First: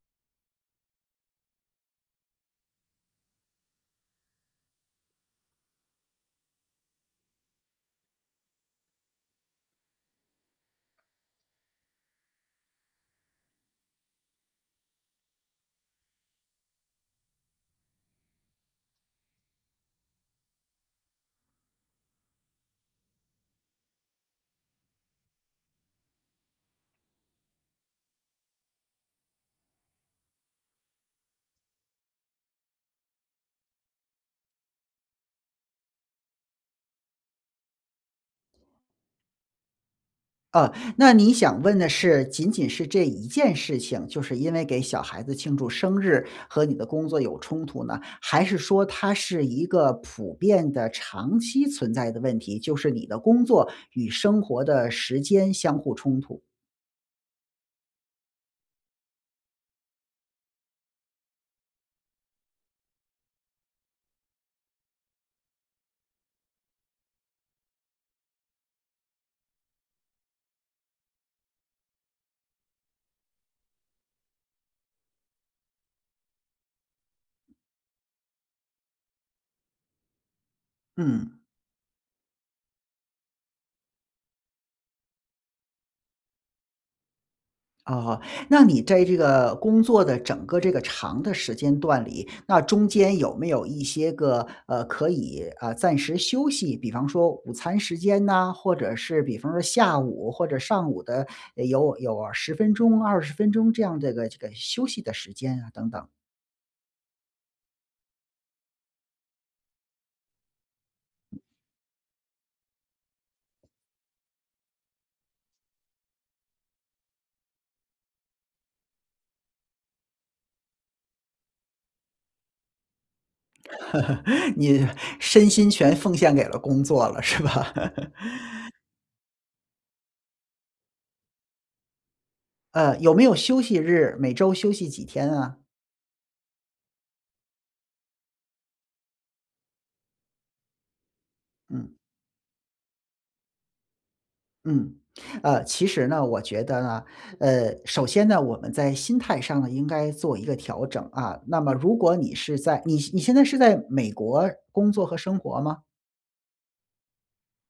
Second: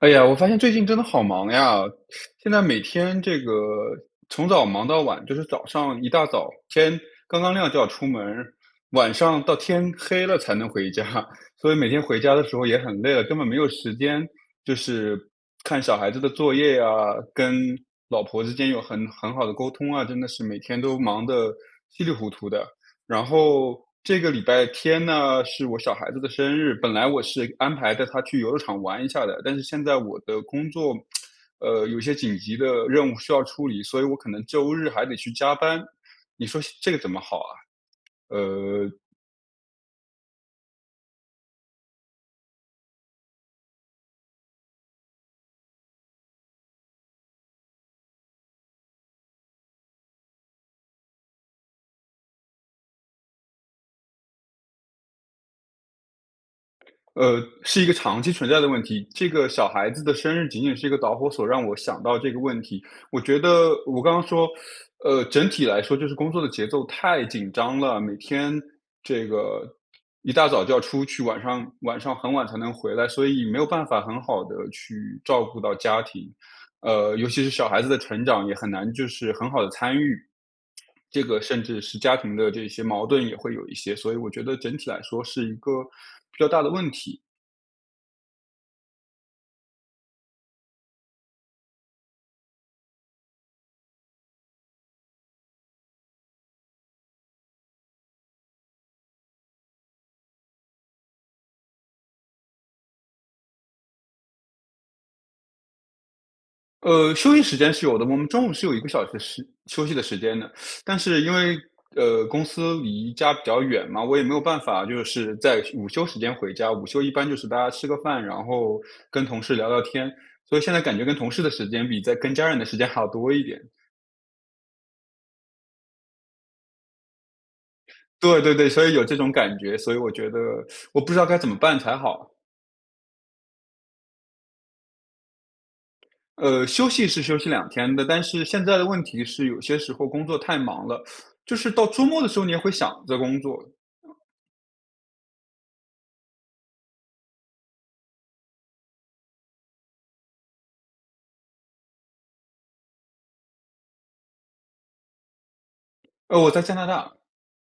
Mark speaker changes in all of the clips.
Speaker 1: 哎呀，我发现最近真的好忙呀。现在每天这个从早忙到晚，就是早上一大早，天刚刚亮就要出门儿，晚上到天黑了才能回家。所以每天回家的时候也很累了，根本没有时间就是看小孩子的作业啊，跟老婆之间有很很好的沟通啊，真的是每天都忙得稀里糊涂的。然后这个礼拜天呢是我小孩子的生日，本来我是安排带他去游乐场玩一下的。但是现在我的工作，呃，有些紧急的任务需要处理，所以我可能周日还得去加班，你说现这个怎么好啊？呃。
Speaker 2: 呃，那你想问的是，仅仅是这一件事情，就是因为给小孩子庆祝生日和你的工作有冲突呢？还是说它是一个普遍的长期存在的问题，就是你的工作与生活的时间相互冲突？
Speaker 1: 呃，是一个长期存在的问题，这个小孩子的生日仅仅是一个导火索让我想到这个问题。我觉得我刚刚说，呃，整体来说就是工作的节奏太紧张了，每天这个一大早就要出去，晚上晚上很晚才能回来，所以没有办法很好地去照顾到家庭。呃，尤其是小孩子的成长也很难就是很好地参与，这个
Speaker 2: 嗯。
Speaker 1: 甚至是家庭的这些矛盾也会有一些，所以我觉得整体来说是一个比较大的问题。
Speaker 2: 哦。那你在这个工作的整个这个长的时间段里，那中间有没有一些个，呃，可以啊，暂时休息。比方说午餐时间呢，或者是比方说下午或者上午的，有有10分钟、20分钟这样这个这个休息的时间啊等等。
Speaker 1: 呃，休息时间是有的。我们中午是有1个小时的时休息的时间的。但是因为，呃，公司离家比较远嘛，我也没有办法就是在午休时间回家。午休一般就是大家吃个饭，然后跟同事聊聊天，所以现在感觉跟同事的时间比在跟家人的时间还要多一点。
Speaker 2: 你身心全奉献给了工作了，是吧？
Speaker 1: 对对对，所以有这种感觉，所以我觉得 我不知道该怎么办才好？
Speaker 2: 呃，有没有休息日，每周休息几天啊？
Speaker 1: 呃，休息是休息2天的。但是现在的问题是有些时候工作太忙了，就是到
Speaker 2: 嗯。
Speaker 1: 周末的时候你也会想着工作。
Speaker 2: 嗯。呃，其实呢，我觉得呢，呃，首先呢，我们在心态上呢，应该做一个调整啊。那么如果你是在你你现在是在美国工作和生活吗？
Speaker 1: 呃，我在加拿大。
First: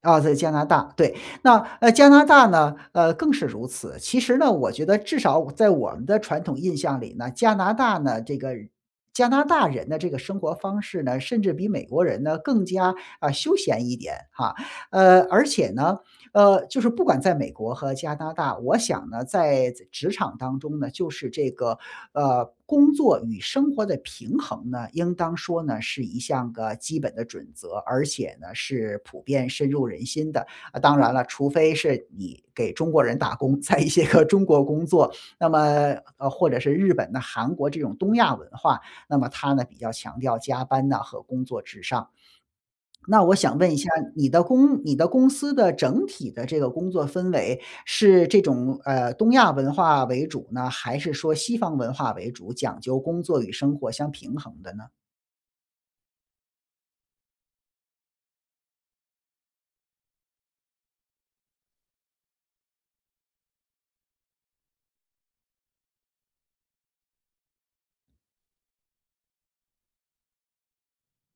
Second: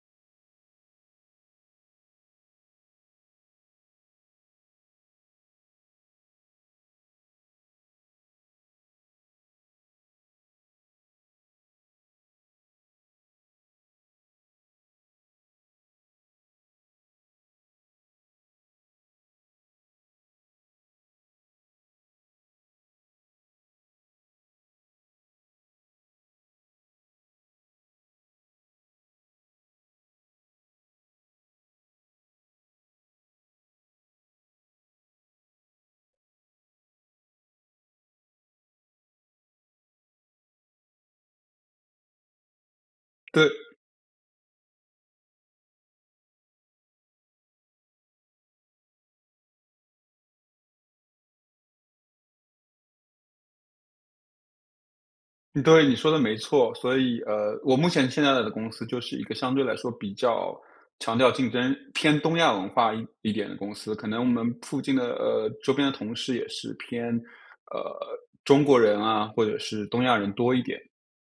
Speaker 2: 啊，在加拿大，对。那，呃，加拿大呢，呃，更是如此。其实呢，我觉得至少我在我们的传统印象里呢，加拿大呢这个人加拿大人的这个生活方式呢，甚至比美国人呢更加，啊，休闲一点，啊。呃，而且呢，呃，就是不管在美国和加拿大，我想呢，在仄职场当中呢，就是这个，呃，工作与生活的平衡呢，应当说呢，是一项个基本的准则，而且呢是普遍深入人心的。啊，当然了，除非是你给中国人打工，在一些个中国工作，那么呃，或者是日本呐韩国这种东亚文化，那么它呢比较强调加班呐和工作至上。那我
Speaker 1: 对。
Speaker 2: 想问一下，你的公你的公司的整体的这个工作氛围是这种，呃，东亚文化为主呢，还是说西方文化为主，讲究工作与生活相平衡的呢？
Speaker 1: 对，你说得没错。所以呃，我目前现在的公司就是一个相对来说比较强调竞争，偏东亚文化一一点的公司。可能我们附近的呃，周边的同事也是偏，呃，中国人啊或者是东亚人多一点。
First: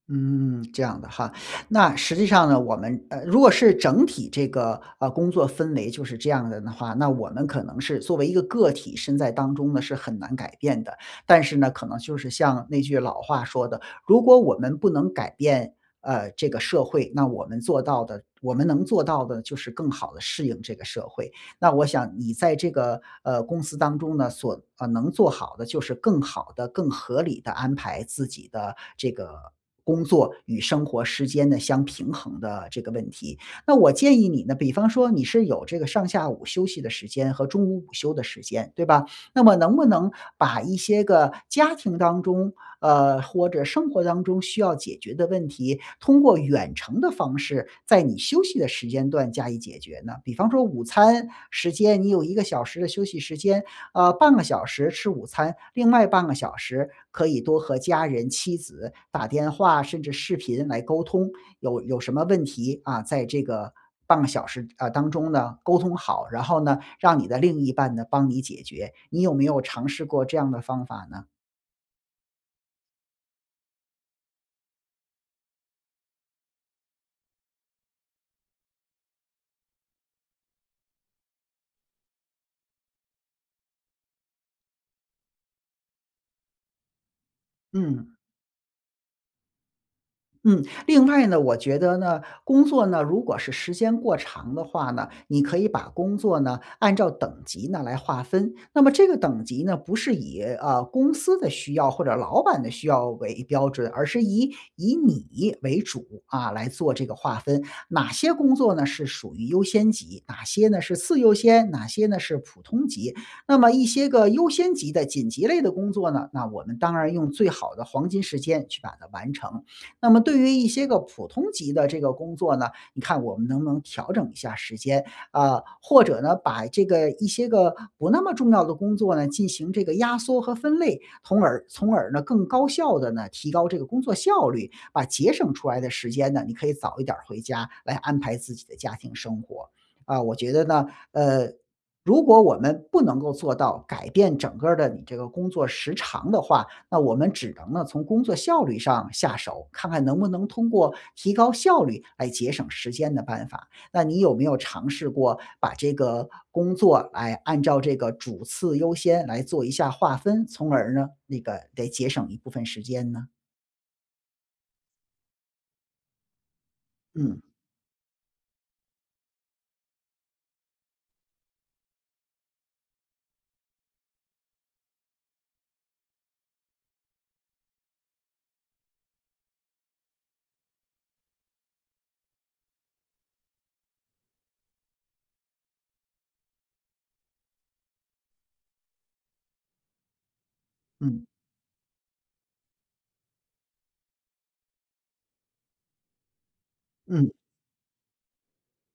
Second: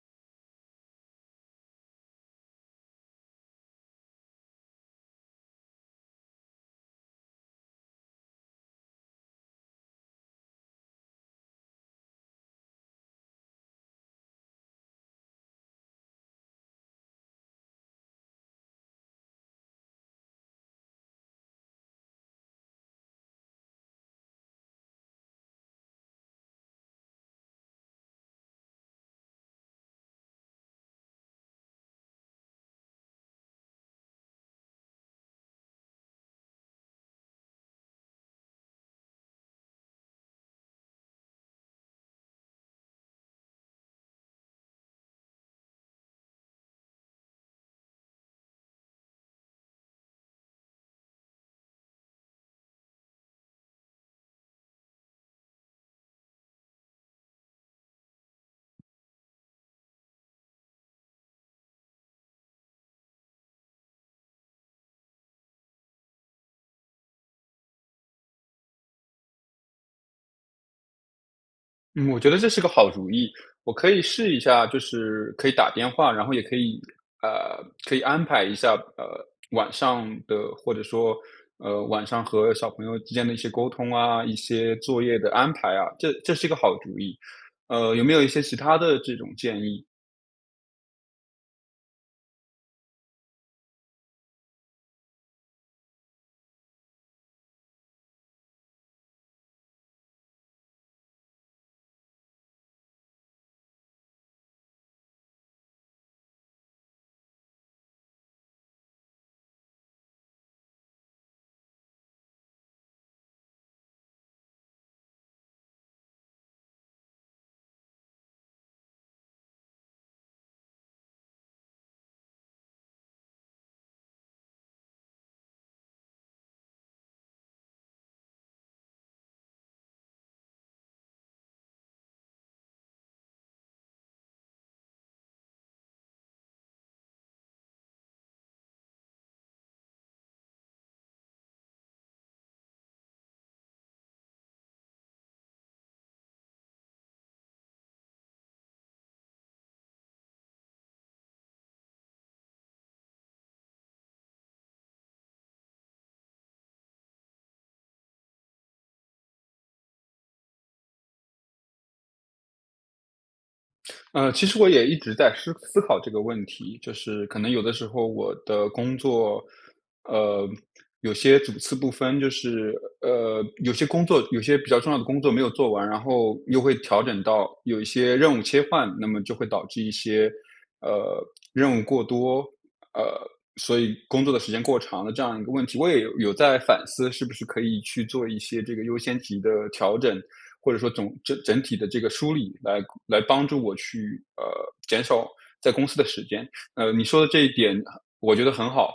Speaker 2: 嗯，这样的哈。那实际上呢，我们呃，如果是整体这个呃，工作氛围就是这样的呢话，那我们可能是作为一个个体，身在当中呢是很难改变的。但是呢，可能就是像那句老话说的：“如果我们不能改变，呃，这个社会，那我们做到的我们能做到的就是更好地适应这个社会。”那我想，你在这个，呃，公司当中呢，所呃，能做好的就是更好地、更合理地安排自己的这个工作与生活时间的相平衡的这个问题。那我建议你呢，比方说你是有这个上下午休息的时间和中午午休的时间，对吧？那么能不能把一些个家庭当中，呃，或者生活当中需要解决的问题，通过远程的方式在你休息的时间段加以解决呢？比方说午餐时间你有1个小时的休息时间，呃，半个小时吃午餐，另外半个小时可以多和家人妻子打电话，甚至视频来沟通。有有什么问题，啊，在这个半个小时呃，当中呢沟通好，然后呢，让你的另一半呢帮你解决。你有没有尝试过这样的方法呢？
Speaker 1: 嗯，我觉得这是个好主意，我可以试一下就是可以打电话，然后也可以，呃，可以安排一下，呃，晚上的或者说，呃，晚上和小朋友之间的一些沟通啊，一些作业的安排啊。这这是一个好主意。呃，有没
Speaker 2: 嗯。
Speaker 1: 有一些其它的这种建议？
Speaker 2: 嗯，另外呢，我觉得呢，工作呢，如果是时间过长的话呢，你可以把工作呢按照等级呢来划分。那么这个等级呢，不是以呃，公司的需要或者老板的需要为标准，而是以以你为主啊来做这个划分。哪些工作呢是属于优先级、哪些呢是次优先、哪些呢是普通级。那么一些个优先级的、紧急类的工作呢，那我们当然用最好的黄金时间去把它完成。那么对于一些个普通级的这个工作呢，你看我们能不能调整一下时间，啊，或者呢，把这个一些个不那么重要的工作呢进行这个压缩和分类，从而从而呢更高效的呢提高这个工作效率，把节省出来的时间呢你可以早一点儿回家，来安排自己的家庭生活。啊，我觉得呢，呃，如果我们不能够做到改变整个儿的你这个工作时长的话，那我们只能呢从工作效率上下手，看看能不能通过提高效率来节省时间的办法。那你有没有尝试过把这个工作，哎，按照这个主次优先来做一下划分，从而呢，那个得节省一部分时间呢？
Speaker 1: 呃，其实我也一直在湿思考这个问题。就是可
Speaker 2: 嗯。
Speaker 1: 能有的时候我的工作，呃，有些主次不分，就是呃，有些工作有些比较重要的工作没有做完，然后又会调整到有一些任务切换。那么就会导致一些，呃，任务过多，呃，所以工作的时间过长了这样一个问题。我也有有在反思是不是可以去做一些这个优先级的调整，或者说总
Speaker 2: 嗯。
Speaker 1: 整整体的这个梳理来来帮助我去，呃，减少在公司的时间。呃，你说的
Speaker 2: 嗯。
Speaker 1: 这一点我觉得很好。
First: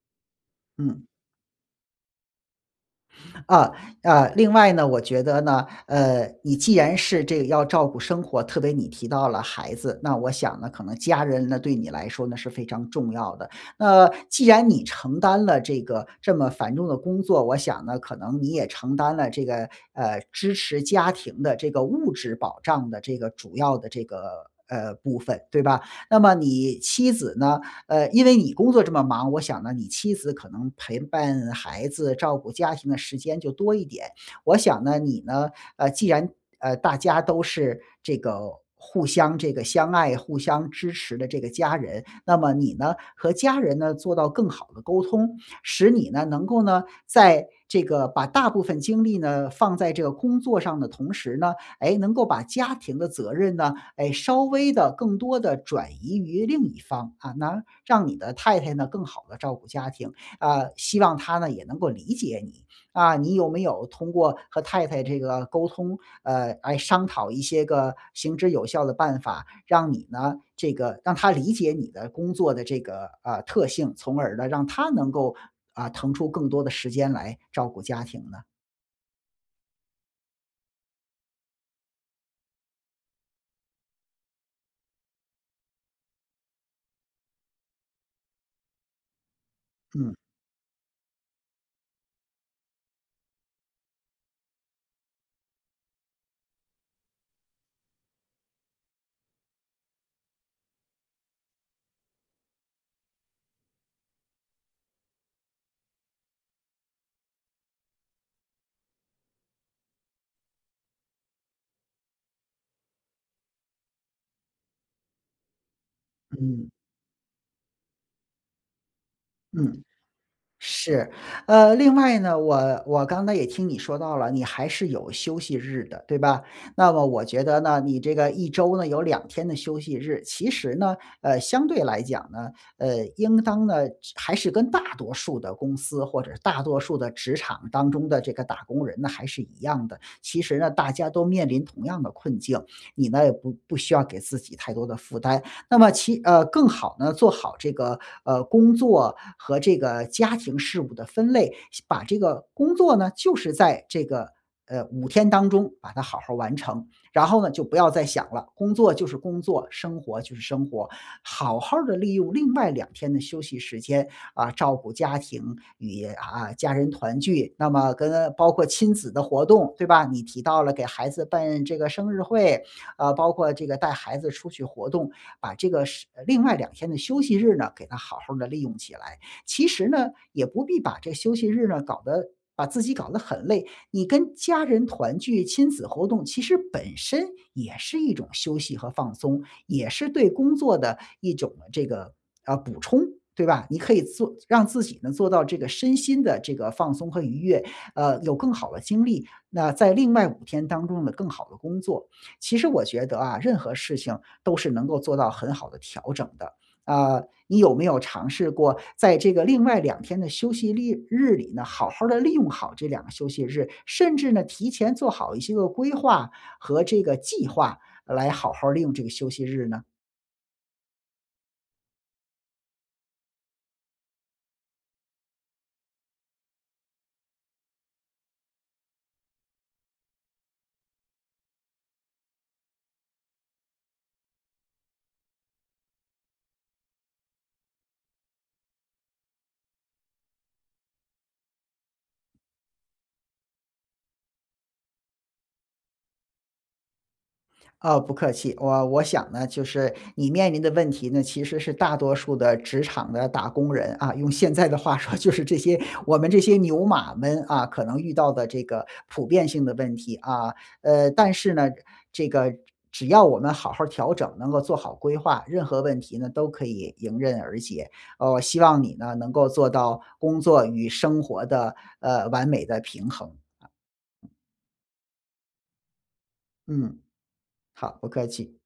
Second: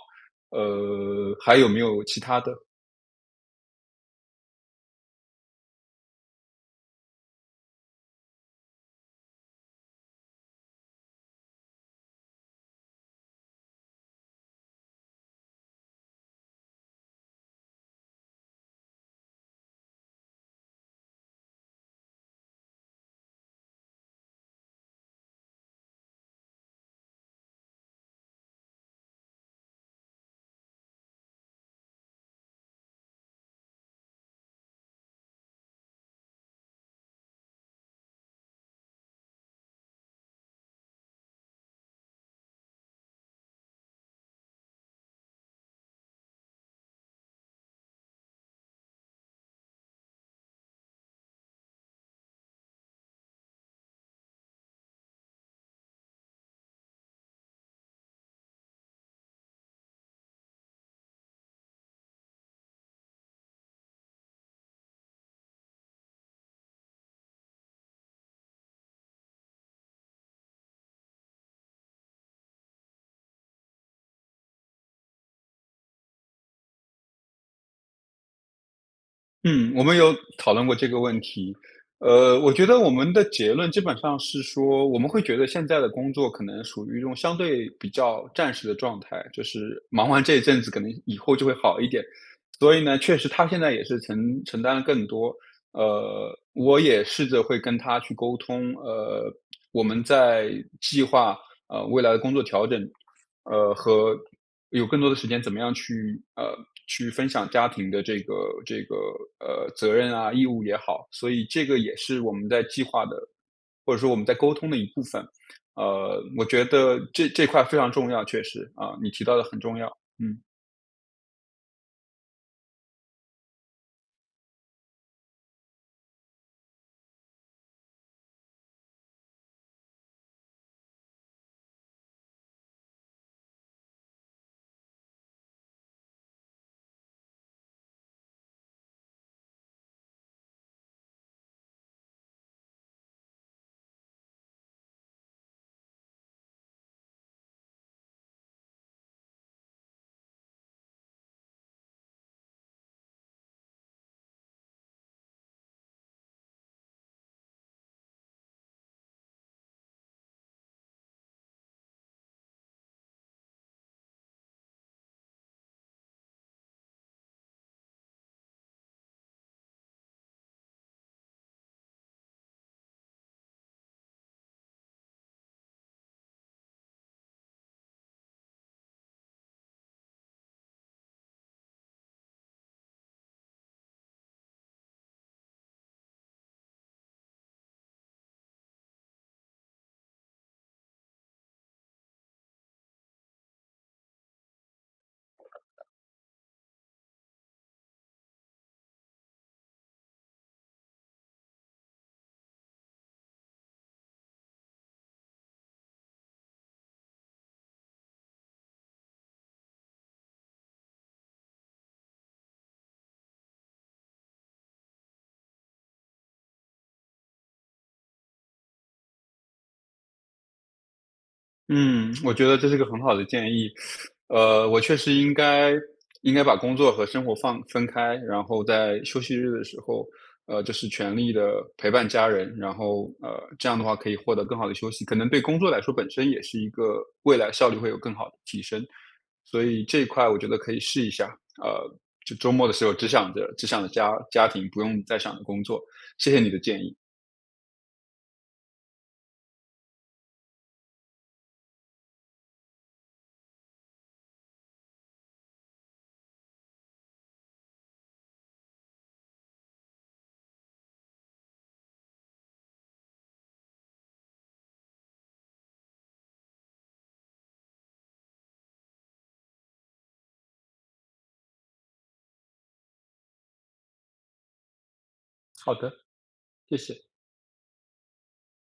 Speaker 2: 嗯。
Speaker 1: 呃，还有没有其它的？
Speaker 2: 呃，呃，另外呢，我觉得呢，呃，你既然是这要照顾生活，特别你提到了孩子，那我想呢可能家人呢对你来说呢是非常重要的。那既然你承担了这个这么繁重的工作，我想呢可能你也承担了这个，呃，支持家庭的这个物质保障的这个主要的这个呃，部分对吧？那么你妻子呢呃，因为你工作这么忙，我想呢，你妻子可能陪伴孩子，照顾家庭的时间就多一点。我想呢，你呢，呃，既然呃，大家都是这个互相这个相爱、互相支持的这个家人，那么你呢，和家人呢做到更好地沟通。使你呢能够呢，在这个把大部分精力呢放在这个工作上的同时呢，诶，能够把家庭的责任呢，哎，稍微地、更多地转移于另一方，啊，拿让你的太太呢更好地照顾家庭，啊，希望她呢也能够理解你。啊，你有没有通过和太太这个沟通，呃，来商讨一些个行之有效的办法，让你呢，这个让她理解你的工作的这个，呃，特性，从而呢，让她能够，啊，腾出更多的时间来照顾家庭呢？
Speaker 1: 嗯，我们有讨论过这个问题。呃，我觉得我们的结论基本上是说，我们会觉得现在的工作可能属于一种相对比较暂时的状态，就是忙
Speaker 2: 嗯。
Speaker 1: 完这一阵子可能以后就会好一点。所以呢，确实她现在也是承承担了更多。呃，我也试着会跟她去沟通呃，我们在计划，呃，未来的工作调整，呃，和有更多的时间怎么样去呃，去分享家庭的这个这个，呃，责任啊，义务也好。所以这个也是我们在计划的，或者说我们在沟通的一部分。呃，我觉
Speaker 2: 嗯。
Speaker 1: 得这这块非常重要，确实，啊，你提到的很重
Speaker 2: 嗯，
Speaker 1: 要。嗯。
Speaker 2: 是。呃，另外呢，我我刚才也听你说到了，你还是有休息日的，对吧？那么我觉得呢，你这个1周呢，有2天的休息日。其实呢，呃，相对来讲呢，呃，应当呢就还是跟大多数的公司、或者是大多数的职场当中的这个打工人呢，还是一样的。其实呢，大家都面临同样的困境，你呢也不不需要给自己太多的负担。那么其呃，更好呢做好这个，呃，工作和这个家庭事务的分类，先把这个工作呢，就是在这个，呃，5天当中把它好好儿完成，然后呢，就不要再想了。工作就是工作，生活就是生活。好好儿地利用另外2天的休息时间，啊，照顾家庭与啊，家人团聚。那么跟包括亲子的活动，对吧？你提到了给孩子办这个生日会，啊，包括这个带孩子出去活动，把这个是呃，另外2天的休息日呢，给它好好儿地利用起来。其实呢，也不必把这休息日呢搞得把自己搞得很累。你跟家人团聚，亲子活动其实本身也是一种休息和放松，也是对工作的一种呢这个呃，补充，对吧？你可以做让自己呢，做到这个身心的这个放松和愉悦，呃，有更好的精力，那在另外5天当中呢更好地工作。其实我觉得啊，任何事情都是能够做到很好的调整的，啊，你有没有尝试过在这个另外2天的休息力日里呢，好好儿地利用好这2个休息日，甚至呢提前做好一些个规划和这个计划，呃，来好好儿利用这个休息日呢？
Speaker 1: 嗯，我觉得这是个很好的建议。呃，我确实应该应该把工作和生活放分开。然后在休息日的时候，呃，就是全力地陪伴家人。然后，呃，这样的话可以获得更好的休息。可能对工作来说本身也是一个未来效率会有更好的提升。所以这一块我觉得可以试一下，呃，就周末的时候只想着只想着家家庭，不用再想着工作，谢谢你的建议。
Speaker 2: 哦，不客气。我我想呢，就是你面临的问题呢，其实是大多数的职场的打工人啊，用现在的话说就是这些我们这些牛马们，啊，可能遇到的这个普遍性的问题啊。呃，但是呢，这个只只要我们好好儿调整，能够做好规划，任何问题呢，都可以迎刃而解。呃，我希望你呢，能够做到工作与生活的，呃，完美的平衡。
Speaker 1: 好的，谢
Speaker 2: 嗯，
Speaker 1: 谢。
Speaker 2: 好，不客气。